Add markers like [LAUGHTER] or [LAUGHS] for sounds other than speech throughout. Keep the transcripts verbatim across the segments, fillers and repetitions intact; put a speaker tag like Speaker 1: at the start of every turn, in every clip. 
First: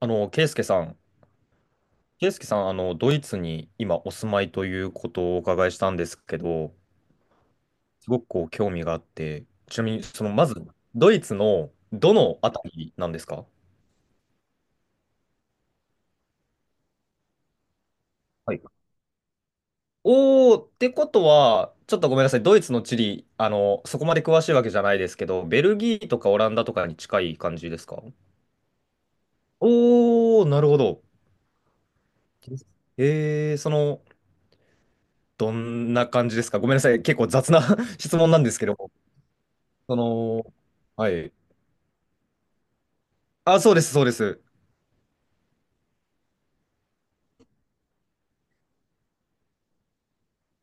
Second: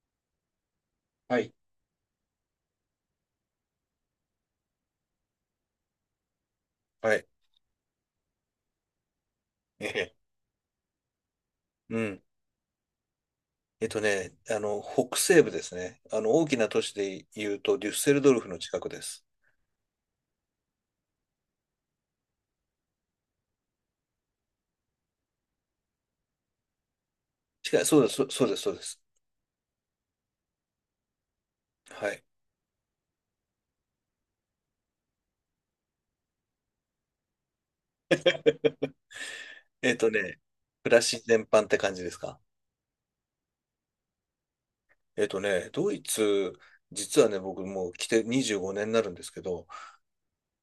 Speaker 1: あの、ケイスケさん、
Speaker 2: はい。
Speaker 1: ケイスケさん、あの、ドイツに今お住まいということをお伺いしたんですけど、
Speaker 2: はい。
Speaker 1: すごくこう興味があって、ちな
Speaker 2: え
Speaker 1: みに、
Speaker 2: え。
Speaker 1: その、まず、ドイツの
Speaker 2: う
Speaker 1: ど
Speaker 2: ん。
Speaker 1: のあたりなんですか？
Speaker 2: えっとね、あの、北西部ですね。あの、大きな都市で言うと、デュッセルドルフ
Speaker 1: は
Speaker 2: の
Speaker 1: い。
Speaker 2: 近くです。
Speaker 1: おー、ってことは、ちょっとごめんなさい、ドイツの地理、あの、そこまで詳しいわけじゃないですけど、ベルギーとかオランダとかに近い感じで
Speaker 2: 近い、
Speaker 1: す
Speaker 2: そう
Speaker 1: か？
Speaker 2: です、そそうです、そうです。
Speaker 1: おー、なるほど。
Speaker 2: はい。
Speaker 1: えー、その、どんな感じですか？ごめんなさい、結構雑な [LAUGHS] 質問なんですけ
Speaker 2: [LAUGHS]
Speaker 1: ど、
Speaker 2: え
Speaker 1: そ
Speaker 2: っとね、
Speaker 1: の、
Speaker 2: 暮ら
Speaker 1: は
Speaker 2: し
Speaker 1: い。
Speaker 2: 全般って感じですか？
Speaker 1: あ、そうです、そうです。
Speaker 2: えっとね、ドイツ、実はね、僕もう来てにじゅうごねんになるんですけど、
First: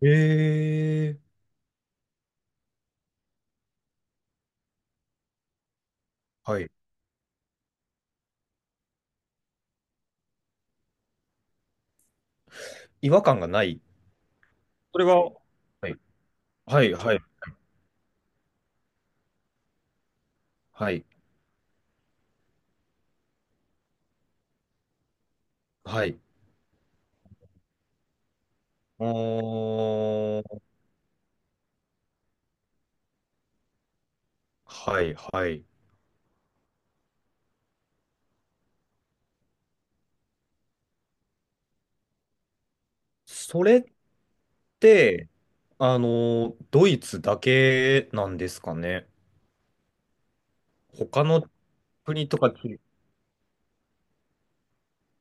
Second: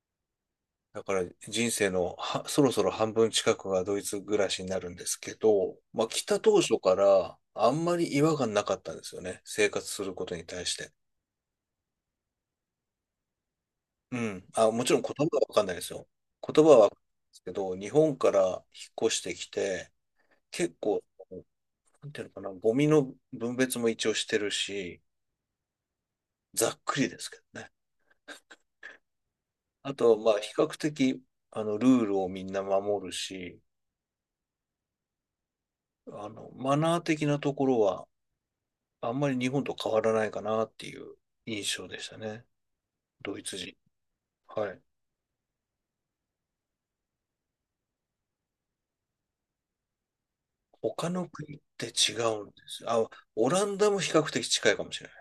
Speaker 1: え
Speaker 2: だか
Speaker 1: え。
Speaker 2: ら人生のはそろそろ半分近くがドイツ暮らしになるんですけど、まあ来た
Speaker 1: は
Speaker 2: 当
Speaker 1: い。
Speaker 2: 初からあんまり違和感なかったんですよね。生活することに対して。
Speaker 1: 違和感がない。
Speaker 2: うん。あ、もち
Speaker 1: そ
Speaker 2: ろん
Speaker 1: れ
Speaker 2: 言葉
Speaker 1: は、は
Speaker 2: はわかんないです
Speaker 1: い、
Speaker 2: よ。言葉は
Speaker 1: は
Speaker 2: わ
Speaker 1: い、
Speaker 2: かんない
Speaker 1: はい、
Speaker 2: ですけど、日本から引っ越してきて、結
Speaker 1: は
Speaker 2: 構、
Speaker 1: い、
Speaker 2: なんていうのかな、ゴミの分別も一応してるし、
Speaker 1: はい。
Speaker 2: ざっくりですけどね。
Speaker 1: お
Speaker 2: あと、まあ、比
Speaker 1: ー。
Speaker 2: 較的、あの、ルールをみんな守るし、
Speaker 1: はい、はい。
Speaker 2: あの、マナー的なところは、あんまり日本と変わらないかなっていう印象でしたね。ドイツ
Speaker 1: そ
Speaker 2: 人。
Speaker 1: れっ
Speaker 2: はい。
Speaker 1: て、あの、ドイツだけなんですかね。
Speaker 2: 他
Speaker 1: 他
Speaker 2: の
Speaker 1: の
Speaker 2: 国って違
Speaker 1: 国と
Speaker 2: うん
Speaker 1: か
Speaker 2: で
Speaker 1: き、
Speaker 2: す。あ、オランダも比較的近いかもしれない。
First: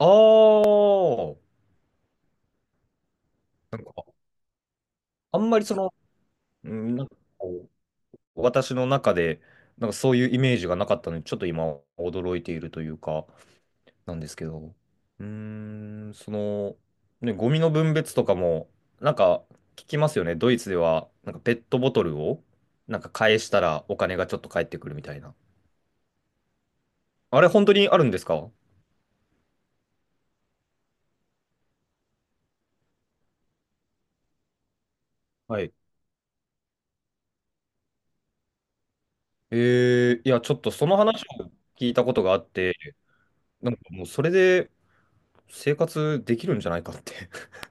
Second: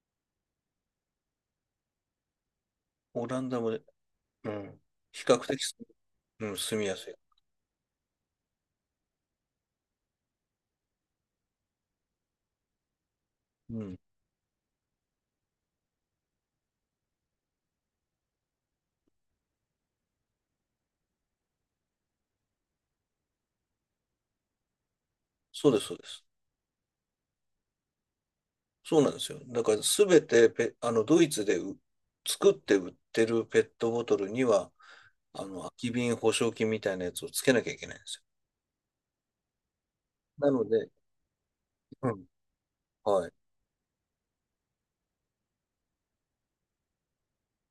Speaker 1: あー
Speaker 2: オランダも
Speaker 1: な
Speaker 2: ね、
Speaker 1: んか、
Speaker 2: うん。比較
Speaker 1: あんま
Speaker 2: 的
Speaker 1: りそ
Speaker 2: す、
Speaker 1: の、
Speaker 2: うん、
Speaker 1: う
Speaker 2: 住み
Speaker 1: ん
Speaker 2: や
Speaker 1: なん
Speaker 2: すい。
Speaker 1: かこう私の中で、なんかそういうイメージがなかったので、ちょっと今、驚いているというか。
Speaker 2: うん。
Speaker 1: なんですけど、うーん、その、ね、ゴミの分別とかも、なんか聞きますよね。ドイツでは、なんかペットボトルを、なんか返したらお金がちょっと返ってくるみたいな。
Speaker 2: そうです、そうです。
Speaker 1: あれ、本当にあるんですか？
Speaker 2: そうなんですよ。だから、すべてペ、あの、ドイツでう作って売ってるペットボトルには、あの、
Speaker 1: は
Speaker 2: 空
Speaker 1: い。
Speaker 2: き瓶保証金みたいなやつをつけなきゃいけないんですよ。
Speaker 1: えー、いや、
Speaker 2: な
Speaker 1: ちょっ
Speaker 2: の
Speaker 1: とそ
Speaker 2: で、
Speaker 1: の話を聞いた
Speaker 2: う
Speaker 1: こと
Speaker 2: ん。
Speaker 1: があって、
Speaker 2: はい。
Speaker 1: なんかもうそれで生活できるんじゃないかって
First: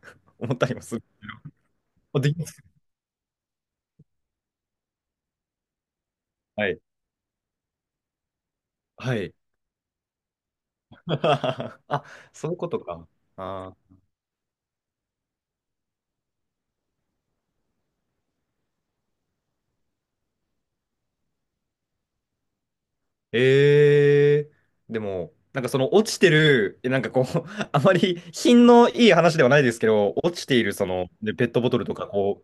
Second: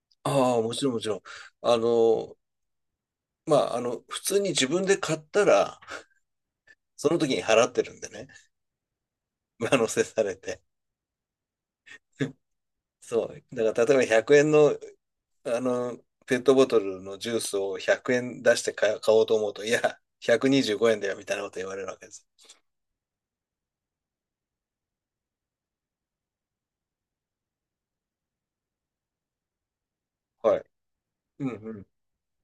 Speaker 1: [LAUGHS] 思
Speaker 2: あ
Speaker 1: っ
Speaker 2: あ、
Speaker 1: た
Speaker 2: も
Speaker 1: りも
Speaker 2: ちろん、
Speaker 1: す
Speaker 2: も
Speaker 1: る。
Speaker 2: ちろん。あ
Speaker 1: あ、で
Speaker 2: の、
Speaker 1: きます。
Speaker 2: まあ、あの、普通に自分で買ったら、
Speaker 1: はい。
Speaker 2: その時に払ってるんでね、[LAUGHS]
Speaker 1: はい。
Speaker 2: 上乗せされて。
Speaker 1: [LAUGHS] あ、
Speaker 2: [LAUGHS]
Speaker 1: そういうことか。
Speaker 2: そう。だ
Speaker 1: あ
Speaker 2: から、
Speaker 1: ー。
Speaker 2: 例えばひゃくえんのあの、ペットボトルのジュースをひゃくえん出して買買おうと思うと、いや、ひゃくにじゅうごえんだよ、みたいなこと言われるわけです。
Speaker 1: ええ。でも、なんかその落ちてる、えなんかこう、[LAUGHS] あまり品のいい話ではないですけど、落ちて
Speaker 2: はい。
Speaker 1: いるその、で、
Speaker 2: う
Speaker 1: ペ
Speaker 2: ん
Speaker 1: ットボ
Speaker 2: う
Speaker 1: トル
Speaker 2: ん。
Speaker 1: とかこ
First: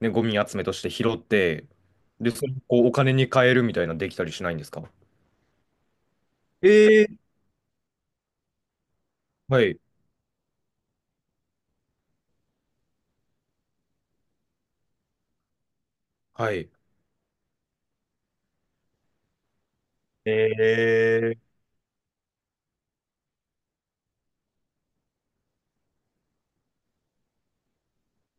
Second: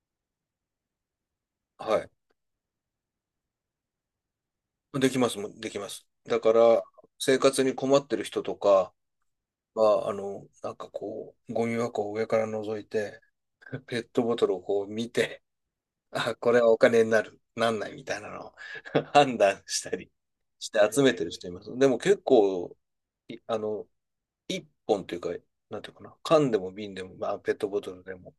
Speaker 1: う、ね、ゴミ集めとして拾って、
Speaker 2: はい。
Speaker 1: で、それをこうお金に換えるみたいなできたりしないんですか？
Speaker 2: できますもん、できます。だから、
Speaker 1: ええ。
Speaker 2: 生活に困ってる人とか
Speaker 1: はい、
Speaker 2: は、あの、なんかこう、ゴミ箱を上から覗いて、ペットボトルをこう見て、あ、
Speaker 1: は
Speaker 2: これは
Speaker 1: い。
Speaker 2: お金になる、なんないみたいなのを [LAUGHS] 判断したりして
Speaker 1: え
Speaker 2: 集めてる
Speaker 1: え。
Speaker 2: 人います。でも結構、いあの、いっぽんというか、なんていうかな、缶でも瓶でも、まあ、ペットボトルでも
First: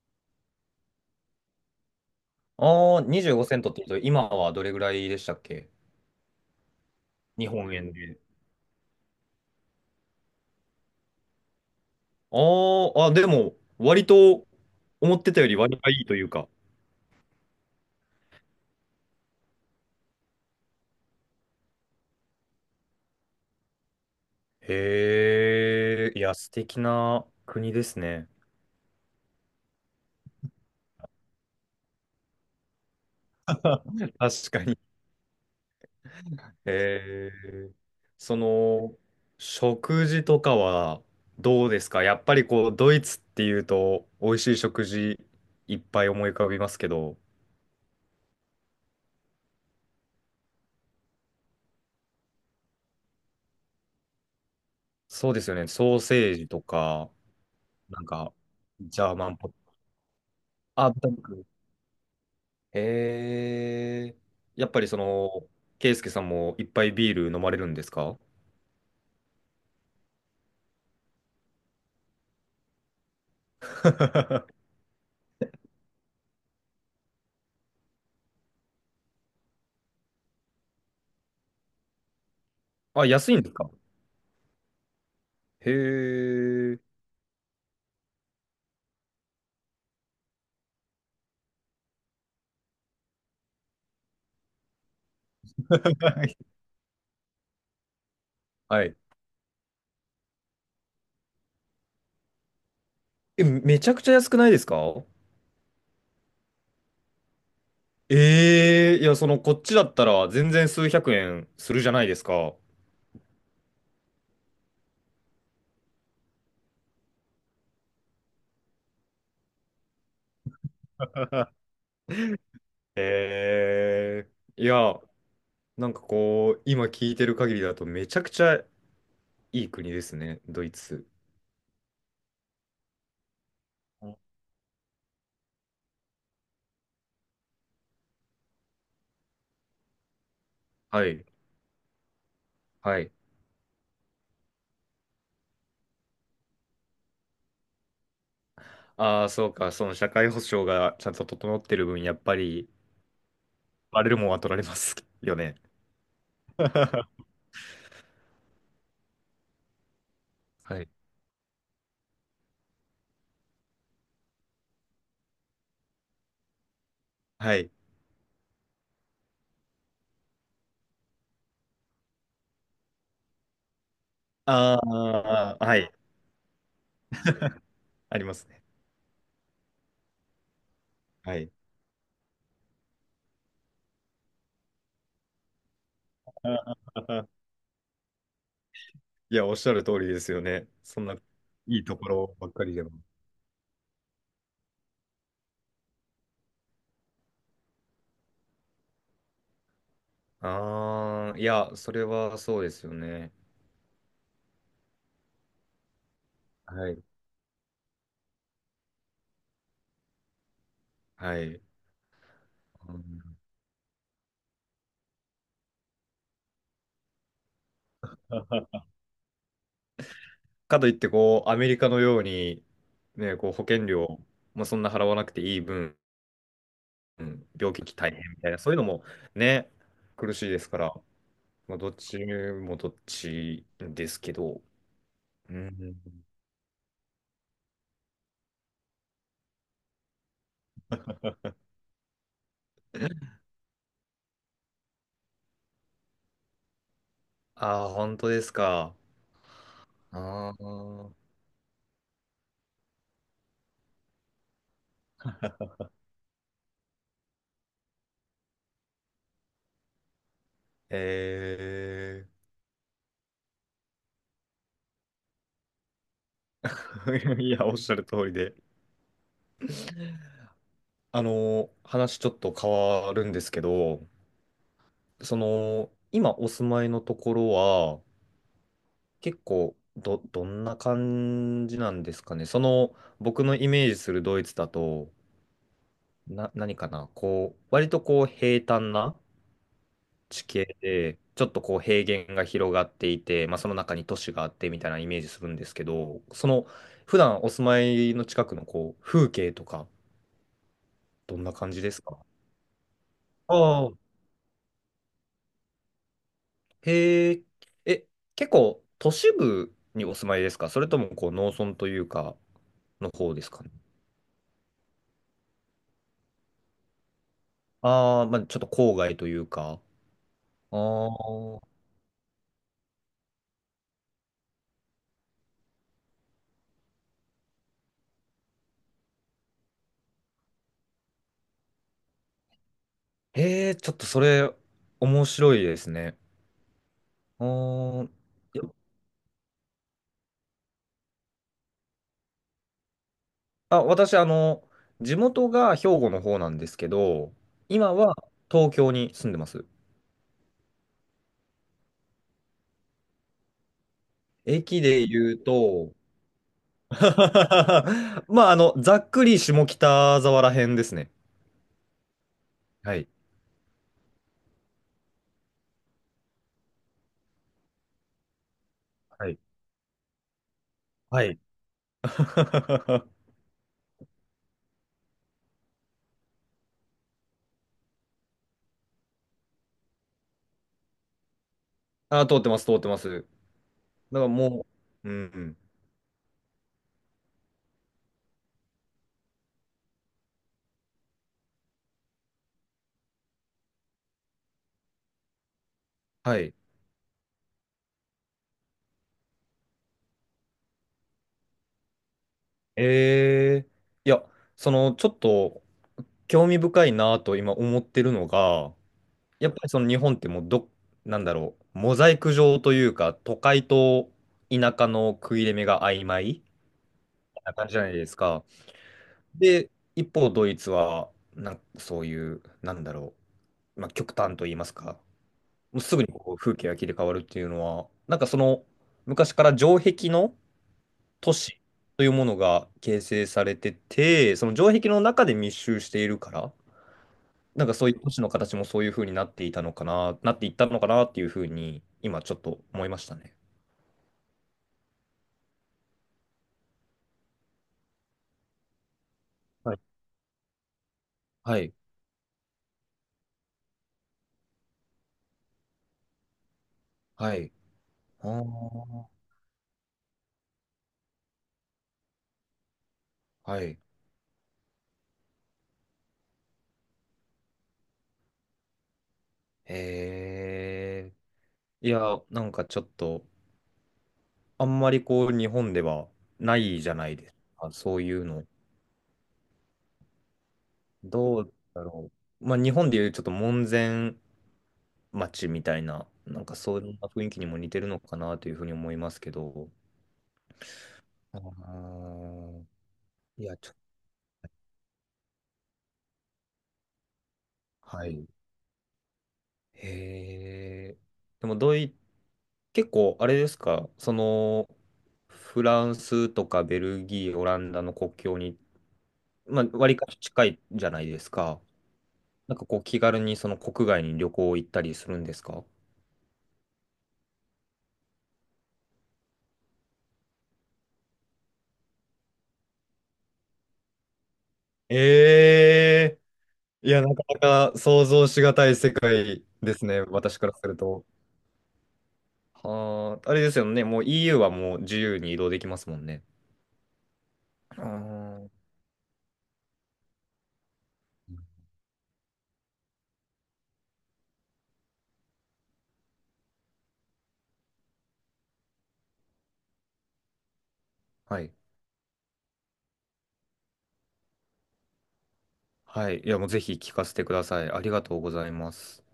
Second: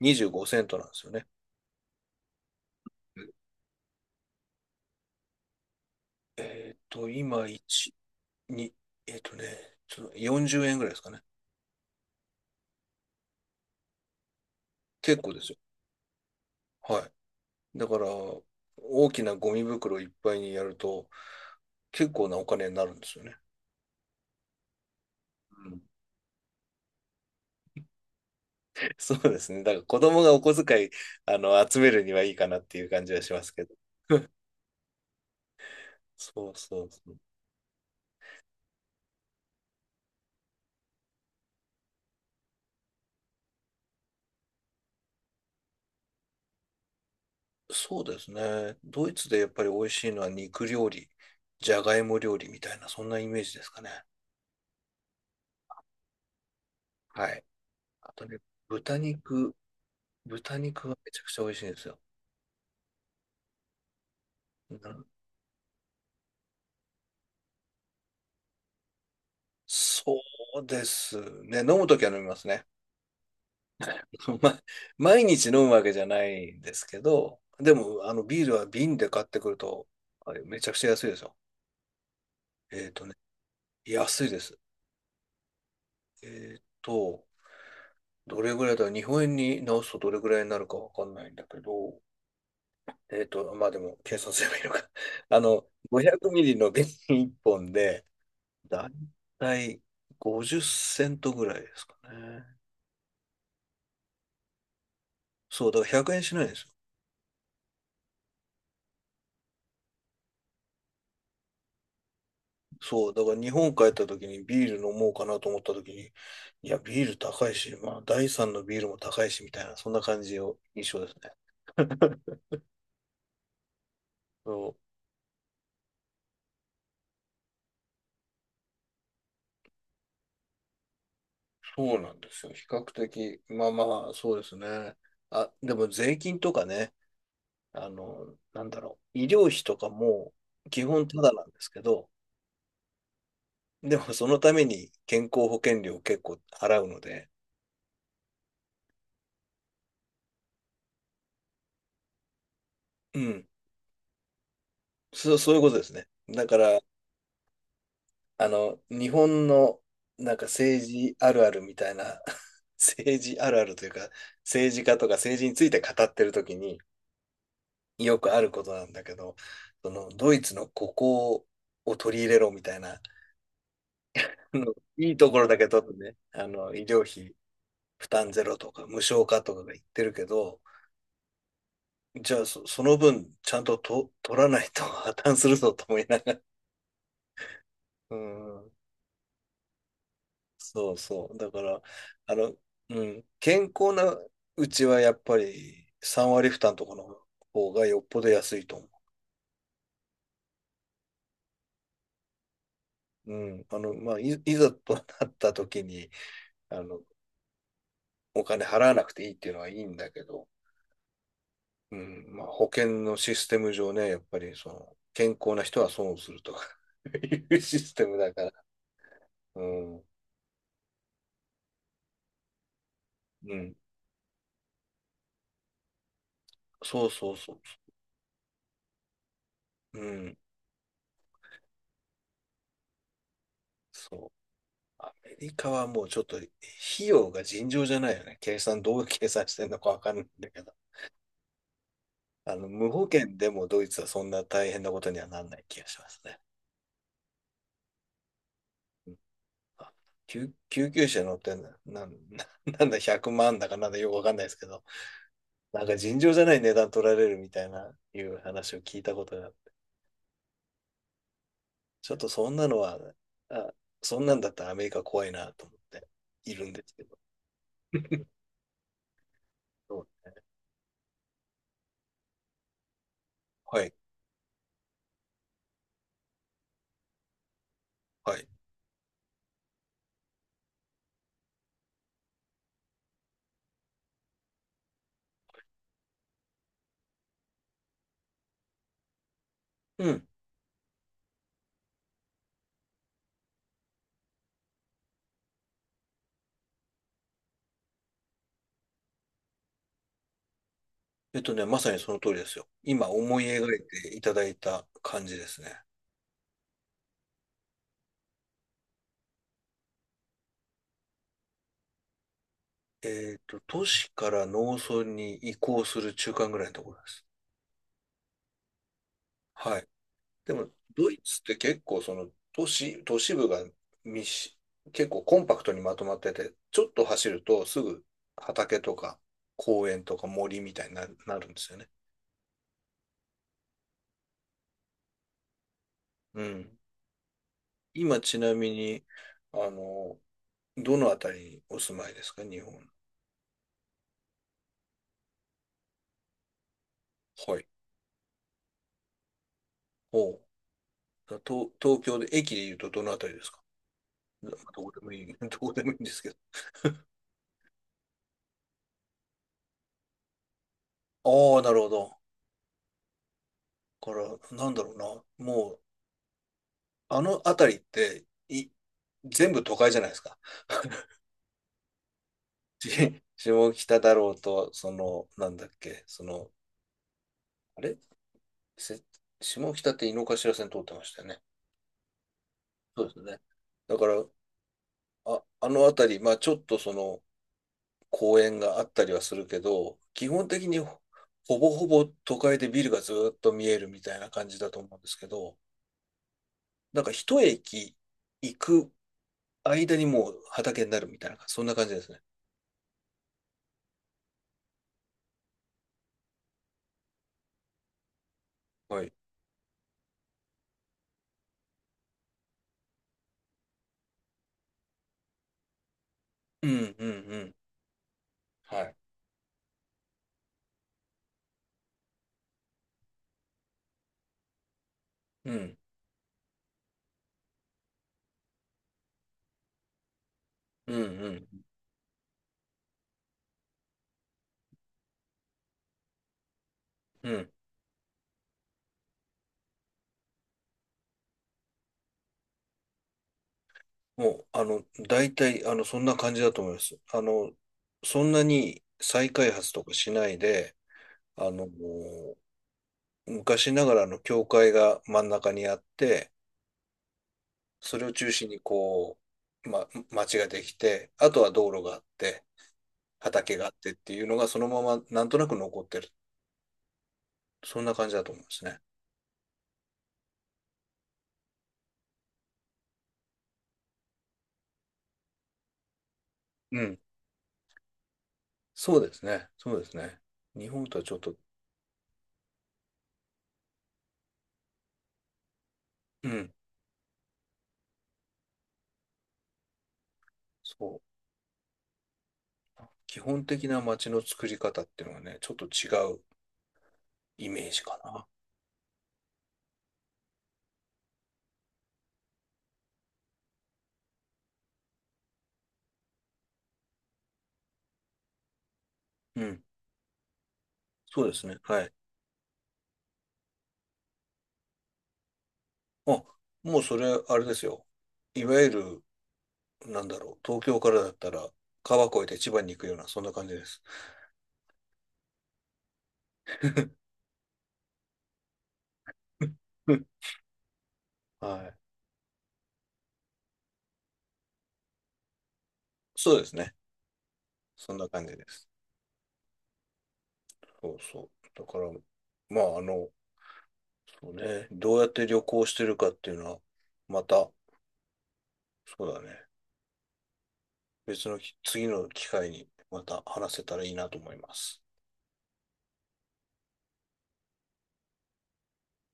Speaker 2: にじゅうごセントなんですよね。
Speaker 1: ああー、にじゅうごセントって言うと、今はどれぐらいでしたっけ？
Speaker 2: えっと、
Speaker 1: 日
Speaker 2: 今、
Speaker 1: 本円
Speaker 2: いち、
Speaker 1: で。
Speaker 2: に、えっとね、そのよんじゅうえんぐらいですかね。
Speaker 1: あーあ、でも、割と思
Speaker 2: 結
Speaker 1: っ
Speaker 2: 構
Speaker 1: て
Speaker 2: で
Speaker 1: たよ
Speaker 2: す
Speaker 1: り
Speaker 2: よ。
Speaker 1: 割がいいというか。
Speaker 2: はい。だから、大きなゴミ袋いっぱいにやると、結構なお金になるんですよね。うん。
Speaker 1: へえ、いや、素敵な国ですね。
Speaker 2: [LAUGHS] そうですね。だから子供がお小遣い、あの、集めるにはいいかなっていう感じはしますけど。
Speaker 1: [LAUGHS] 確かに。
Speaker 2: そうそうそう。
Speaker 1: へえ。その、食事とかはどうですか？やっぱりこう、ドイツっていうと、美味しい食事いっぱい思い浮かびますけど、
Speaker 2: そうですね。ドイツでやっぱり美味しいのは肉料理、じゃがいも料理みたいな、そんなイメージですかね。
Speaker 1: そうですよね。ソーセージとか、
Speaker 2: はい。
Speaker 1: なん
Speaker 2: あと
Speaker 1: か、
Speaker 2: ね、豚
Speaker 1: ジャーマンポッ、
Speaker 2: 肉、豚肉
Speaker 1: あ、
Speaker 2: がめ
Speaker 1: 豚
Speaker 2: ちゃくちゃ
Speaker 1: 肉。
Speaker 2: 美味しいんですよ。
Speaker 1: へえ。やっ
Speaker 2: う
Speaker 1: ぱりそ
Speaker 2: ん、
Speaker 1: の、ケイスケさんもいっぱいビール飲まれるんですか？
Speaker 2: そうですね。飲むときは飲みますね。[LAUGHS] ま
Speaker 1: [LAUGHS]
Speaker 2: 毎日飲むわけじゃないんですけど、でも、あの、ビールは瓶で買ってくると、あれめちゃくちゃ安いですよ。えっと
Speaker 1: あ、
Speaker 2: ね、
Speaker 1: 安いんですか？
Speaker 2: 安いです。
Speaker 1: へ
Speaker 2: えっ
Speaker 1: え。
Speaker 2: と、どれぐらいだ、日本円に直すとどれぐらいになるかわかんないんだけど、えっと、まあでも、計算すればいいのか。[LAUGHS] あの、
Speaker 1: は
Speaker 2: ごひゃく
Speaker 1: い。
Speaker 2: ミリの瓶いっぽんで、
Speaker 1: は
Speaker 2: だい
Speaker 1: い。
Speaker 2: たいごじゅうセントぐらいですかね。
Speaker 1: え、めちゃくちゃ安くないですか？
Speaker 2: そう、だからひゃくえんしないんですよ。
Speaker 1: ええ。いや、その、こっちだったら全然数百円するじゃないですか。
Speaker 2: そう、だから日本帰った時にビール飲もうかなと思った時に、いや、ビール高いし、まあ、だいさんのビールも高いし、みたいな、そんな感じを印象ですね。
Speaker 1: [LAUGHS]
Speaker 2: [LAUGHS]
Speaker 1: ええ。
Speaker 2: そ
Speaker 1: い
Speaker 2: う、
Speaker 1: や、なんかこう、今聞いてる限りだとめちゃくちゃいい国ですね、ドイツ。
Speaker 2: そうなんですよ。比較的、まあまあ、そうですね。あ、でも税金とかね、あの、なんだろう、医療費とかも基
Speaker 1: は
Speaker 2: 本た
Speaker 1: い、
Speaker 2: だなんですけど、
Speaker 1: はい。
Speaker 2: でもそのために健康保険料を結構払うので、
Speaker 1: ああ、そうか、その社会保障がちゃんと整ってる分、やっぱり、
Speaker 2: うん、
Speaker 1: バレるもんは取られますよ
Speaker 2: そ、そう
Speaker 1: ね。
Speaker 2: いうことですね。だから、
Speaker 1: [LAUGHS]
Speaker 2: あの、日本のなんか
Speaker 1: は
Speaker 2: 政
Speaker 1: い。
Speaker 2: 治あるあるみたいな、[LAUGHS] 政治あるあるというか、政治家とか政治について語ってるときに
Speaker 1: はい。
Speaker 2: よくあることなんだけど、そのドイツのここを取り入れろみたいな、あの
Speaker 1: あ
Speaker 2: いいところだ
Speaker 1: あ、
Speaker 2: け
Speaker 1: は
Speaker 2: 取っ
Speaker 1: い。
Speaker 2: てね、あの、医療費負
Speaker 1: あり
Speaker 2: 担
Speaker 1: ま
Speaker 2: ゼ
Speaker 1: す
Speaker 2: ロ
Speaker 1: ね。
Speaker 2: とか無償化とかが言ってるけど、
Speaker 1: はい。
Speaker 2: じゃあそ、その分ちゃんとと取らないと破綻するぞと思いながら。
Speaker 1: [LAUGHS]
Speaker 2: うん、
Speaker 1: いや、おっしゃる通りですよね。
Speaker 2: そう
Speaker 1: そんな、い
Speaker 2: そう。だから、
Speaker 1: いとこ
Speaker 2: あ
Speaker 1: ろばっ
Speaker 2: の、
Speaker 1: かりでも。
Speaker 2: うん、健康なうちはやっぱりさん割負担とかの方がよっぽど安いと思う。
Speaker 1: ああ、いや、それはそうですよ
Speaker 2: う
Speaker 1: ね。
Speaker 2: ん、あの、まあ、い、いざとなった時に、あ
Speaker 1: は
Speaker 2: の、
Speaker 1: い。
Speaker 2: お金払わなくていいっていうのはいいんだけど、
Speaker 1: はい。
Speaker 2: うん、まあ、保
Speaker 1: う
Speaker 2: 険
Speaker 1: ん。
Speaker 2: のシステム上ね、やっぱりその、健康な人は損をすると [LAUGHS] いうシステムだから、うん、
Speaker 1: かといって、こう、アメリカのように、ね、こう、
Speaker 2: う
Speaker 1: 保
Speaker 2: ん、
Speaker 1: 険料、まあ、そんな払わなくていい分、
Speaker 2: そう
Speaker 1: う
Speaker 2: そう
Speaker 1: ん
Speaker 2: そ
Speaker 1: 病気大変みたいな、そういうのも、ね、
Speaker 2: う。う
Speaker 1: 苦
Speaker 2: ん、
Speaker 1: しいですから、まあ、どっちもどっちです
Speaker 2: そ
Speaker 1: け
Speaker 2: う。
Speaker 1: ど。
Speaker 2: アメリ
Speaker 1: う
Speaker 2: カはもうちょっ
Speaker 1: ん。
Speaker 2: と費用が尋常じゃないよね。計算、どう計算してんのかわかんないんだけど。あの、無保険でもドイツはそんな大変なことにはなんない気がしますね。
Speaker 1: ああ、本当ですか。
Speaker 2: うん、あ、救、
Speaker 1: あ
Speaker 2: 救急
Speaker 1: あ、
Speaker 2: 車乗ってんだ、なん、[LAUGHS] ななんだ、ひゃくまんだかなんだよくわかんないですけど、なんか尋常じゃない値段取られるみたいな、いう話を聞いたことがちょっ
Speaker 1: え
Speaker 2: と
Speaker 1: え
Speaker 2: そんなのは、あ、そんなんだったらアメリカ怖いなと思っているんですけど。
Speaker 1: [LAUGHS] いや、おっしゃる通りで。
Speaker 2: うん、
Speaker 1: あの、話ちょっと変わるんですけ
Speaker 2: はい。
Speaker 1: ど、その、今お住まいのところは、
Speaker 2: はい。
Speaker 1: 結構、ど、どんな感じなんですかね。その、僕のイメージするドイツだと、な、何かな、こう、割とこう、平坦な
Speaker 2: うん。
Speaker 1: 地形で、ちょっとこう、平原が広がっていて、まあ、その中に都市があってみたいなイメージするんですけど、その、普段お住まいの近くのこう、風景とか、ど
Speaker 2: えっ
Speaker 1: んな
Speaker 2: とね、
Speaker 1: 感
Speaker 2: ま
Speaker 1: じ
Speaker 2: さ
Speaker 1: で
Speaker 2: に
Speaker 1: す
Speaker 2: そ
Speaker 1: か？
Speaker 2: の通りですよ。今思い描い
Speaker 1: ああ。
Speaker 2: ていただいた感じですね。
Speaker 1: へえ。え、結構都市部にお住まいですか？それともこう農村というか、の方
Speaker 2: えっ
Speaker 1: です
Speaker 2: と、
Speaker 1: かね。
Speaker 2: 都市から農村に移行する中間ぐらいのところです。
Speaker 1: ああ、まあちょっと郊外という
Speaker 2: は
Speaker 1: か。
Speaker 2: い。でも、
Speaker 1: ああ、
Speaker 2: ドイツって結構その都市、都市部が密し、結構コンパクトにまとまってて、ちょっと走るとすぐ畑とか公園とか森みたいになる、なるんですよね。
Speaker 1: へえ、ちょっとそれ面白いですね。
Speaker 2: うん。
Speaker 1: あー。い
Speaker 2: 今ちな
Speaker 1: や、
Speaker 2: みに、あの、どのあたりにお住まいですか、日本？
Speaker 1: あ、私、あの、地元が兵庫の方なんですけど、
Speaker 2: はい。
Speaker 1: 今は東京に住んでます。
Speaker 2: お東、東京で、駅で言うとどのあたりですか？どど
Speaker 1: 駅
Speaker 2: こで
Speaker 1: で
Speaker 2: もいい、
Speaker 1: 言う
Speaker 2: [LAUGHS] どこでも
Speaker 1: と、
Speaker 2: いいんですけど。
Speaker 1: [LAUGHS] まあ、あの、ざっくり下北沢ら辺ですね。
Speaker 2: ああ、なるほど。
Speaker 1: はい。
Speaker 2: だから、なんだろうな。もう、あのあたりって、い、
Speaker 1: はい。
Speaker 2: 全部都会じゃないですか。[LAUGHS]
Speaker 1: はい。[LAUGHS]
Speaker 2: し下北だろうと、その、なんだっけ、その、あれせ下北って井の頭線通ってましたよね。
Speaker 1: ああ、通ってます、通ってま
Speaker 2: そう
Speaker 1: す。
Speaker 2: で
Speaker 1: だ
Speaker 2: す
Speaker 1: か
Speaker 2: ね。だから、
Speaker 1: らもう、うん、う
Speaker 2: あ、
Speaker 1: ん。
Speaker 2: あのあたり、まあちょっとその、公園があったりはするけど、基本的にほぼほぼ都会でビルがずっと見えるみたいな感じだと思うんですけど、
Speaker 1: はい。
Speaker 2: なんかひとえき行く間にもう畑になるみたいな、そんな感じですね。
Speaker 1: えー、いや、その、ちょっと、興味深いなと今思ってるのが、
Speaker 2: はい。
Speaker 1: やっぱりその日本ってもうど、なんだろう、モザイク状というか、都会と田舎の食い入れ目が曖昧
Speaker 2: うんうんう
Speaker 1: な
Speaker 2: ん。
Speaker 1: 感じじゃないですか。
Speaker 2: はい。
Speaker 1: で、一方、ドイツは、なん、そういう、なんだろう、まあ、極端と言いますか、
Speaker 2: うん
Speaker 1: もうすぐにこう風景が切り替わるっていうのは、なんかその、昔から城壁の、
Speaker 2: うんう
Speaker 1: 都市
Speaker 2: ん
Speaker 1: というものが形成されてて、その城壁の中で密集しているから、
Speaker 2: うん。
Speaker 1: なんかそういう都市の形もそういう風になっていたのかな、なっていったのかなっていう風に、今ちょっと思いましたね。
Speaker 2: もう、あの、大体、あの、そんな感じだと思います。あの、そんなに再開発
Speaker 1: はい。
Speaker 2: とかしないで、あ
Speaker 1: は
Speaker 2: の、
Speaker 1: い。
Speaker 2: もう昔ながらの教会が真ん中にあって、
Speaker 1: はい。
Speaker 2: それを
Speaker 1: あ
Speaker 2: 中心に
Speaker 1: ー。
Speaker 2: こう、ま、町ができて、あとは道路があって、畑
Speaker 1: は
Speaker 2: があっ
Speaker 1: い。
Speaker 2: てっていうのがそのままなんとなく残ってる。そんな感じだと思うんですね。
Speaker 1: ええ。いや、なんかちょっと、あんまりこう、日本ではない
Speaker 2: う
Speaker 1: じゃ
Speaker 2: ん。
Speaker 1: ないですか、そういうの。
Speaker 2: そうですね。そうですね。日本とはちょっと、
Speaker 1: どうだろう。まあ、日本でいうちょっと門前街みたいな、
Speaker 2: う
Speaker 1: なん
Speaker 2: ん。
Speaker 1: かそういう雰囲気にも似てるのかなというふうに思いますけど。
Speaker 2: そう。
Speaker 1: あー。
Speaker 2: 基
Speaker 1: い
Speaker 2: 本
Speaker 1: や、
Speaker 2: 的
Speaker 1: ちょ、
Speaker 2: な町の作り方っていうのはね、ちょっと違うイメージか
Speaker 1: は
Speaker 2: な。
Speaker 1: い。へえ。でもドイ、結構あれですか、その、フランスとかベルギー、オランダの国境に、
Speaker 2: う
Speaker 1: ま
Speaker 2: ん。
Speaker 1: あ、割かし近いじゃないで
Speaker 2: そう
Speaker 1: す
Speaker 2: ですね。
Speaker 1: か。
Speaker 2: はい。
Speaker 1: なんかこう気軽にその国外に旅行行ったりするんですか？
Speaker 2: あ、もうそれ、あれですよ。いわゆる、なんだろう、東京からだったら、川越えて千葉に行くような、そんな感じです。
Speaker 1: ええ。いや、なかなか想像しがたい世界ですね、
Speaker 2: [LAUGHS]
Speaker 1: 私からすると。
Speaker 2: はい。
Speaker 1: はあ、あれですよね。もう イーユー はもう自由に移動できますもんね。
Speaker 2: そうですね。
Speaker 1: あ
Speaker 2: そんな感じで
Speaker 1: ー。
Speaker 2: す。そうそう。だから、まあ、あの、そうね、どうやって旅行してるかっていうのは、また、そうだね、別の
Speaker 1: はい。
Speaker 2: き次の機会にまた話せたらいいなと思います。
Speaker 1: はい。いや、もうぜひ聞かせてください。ありがとうございます。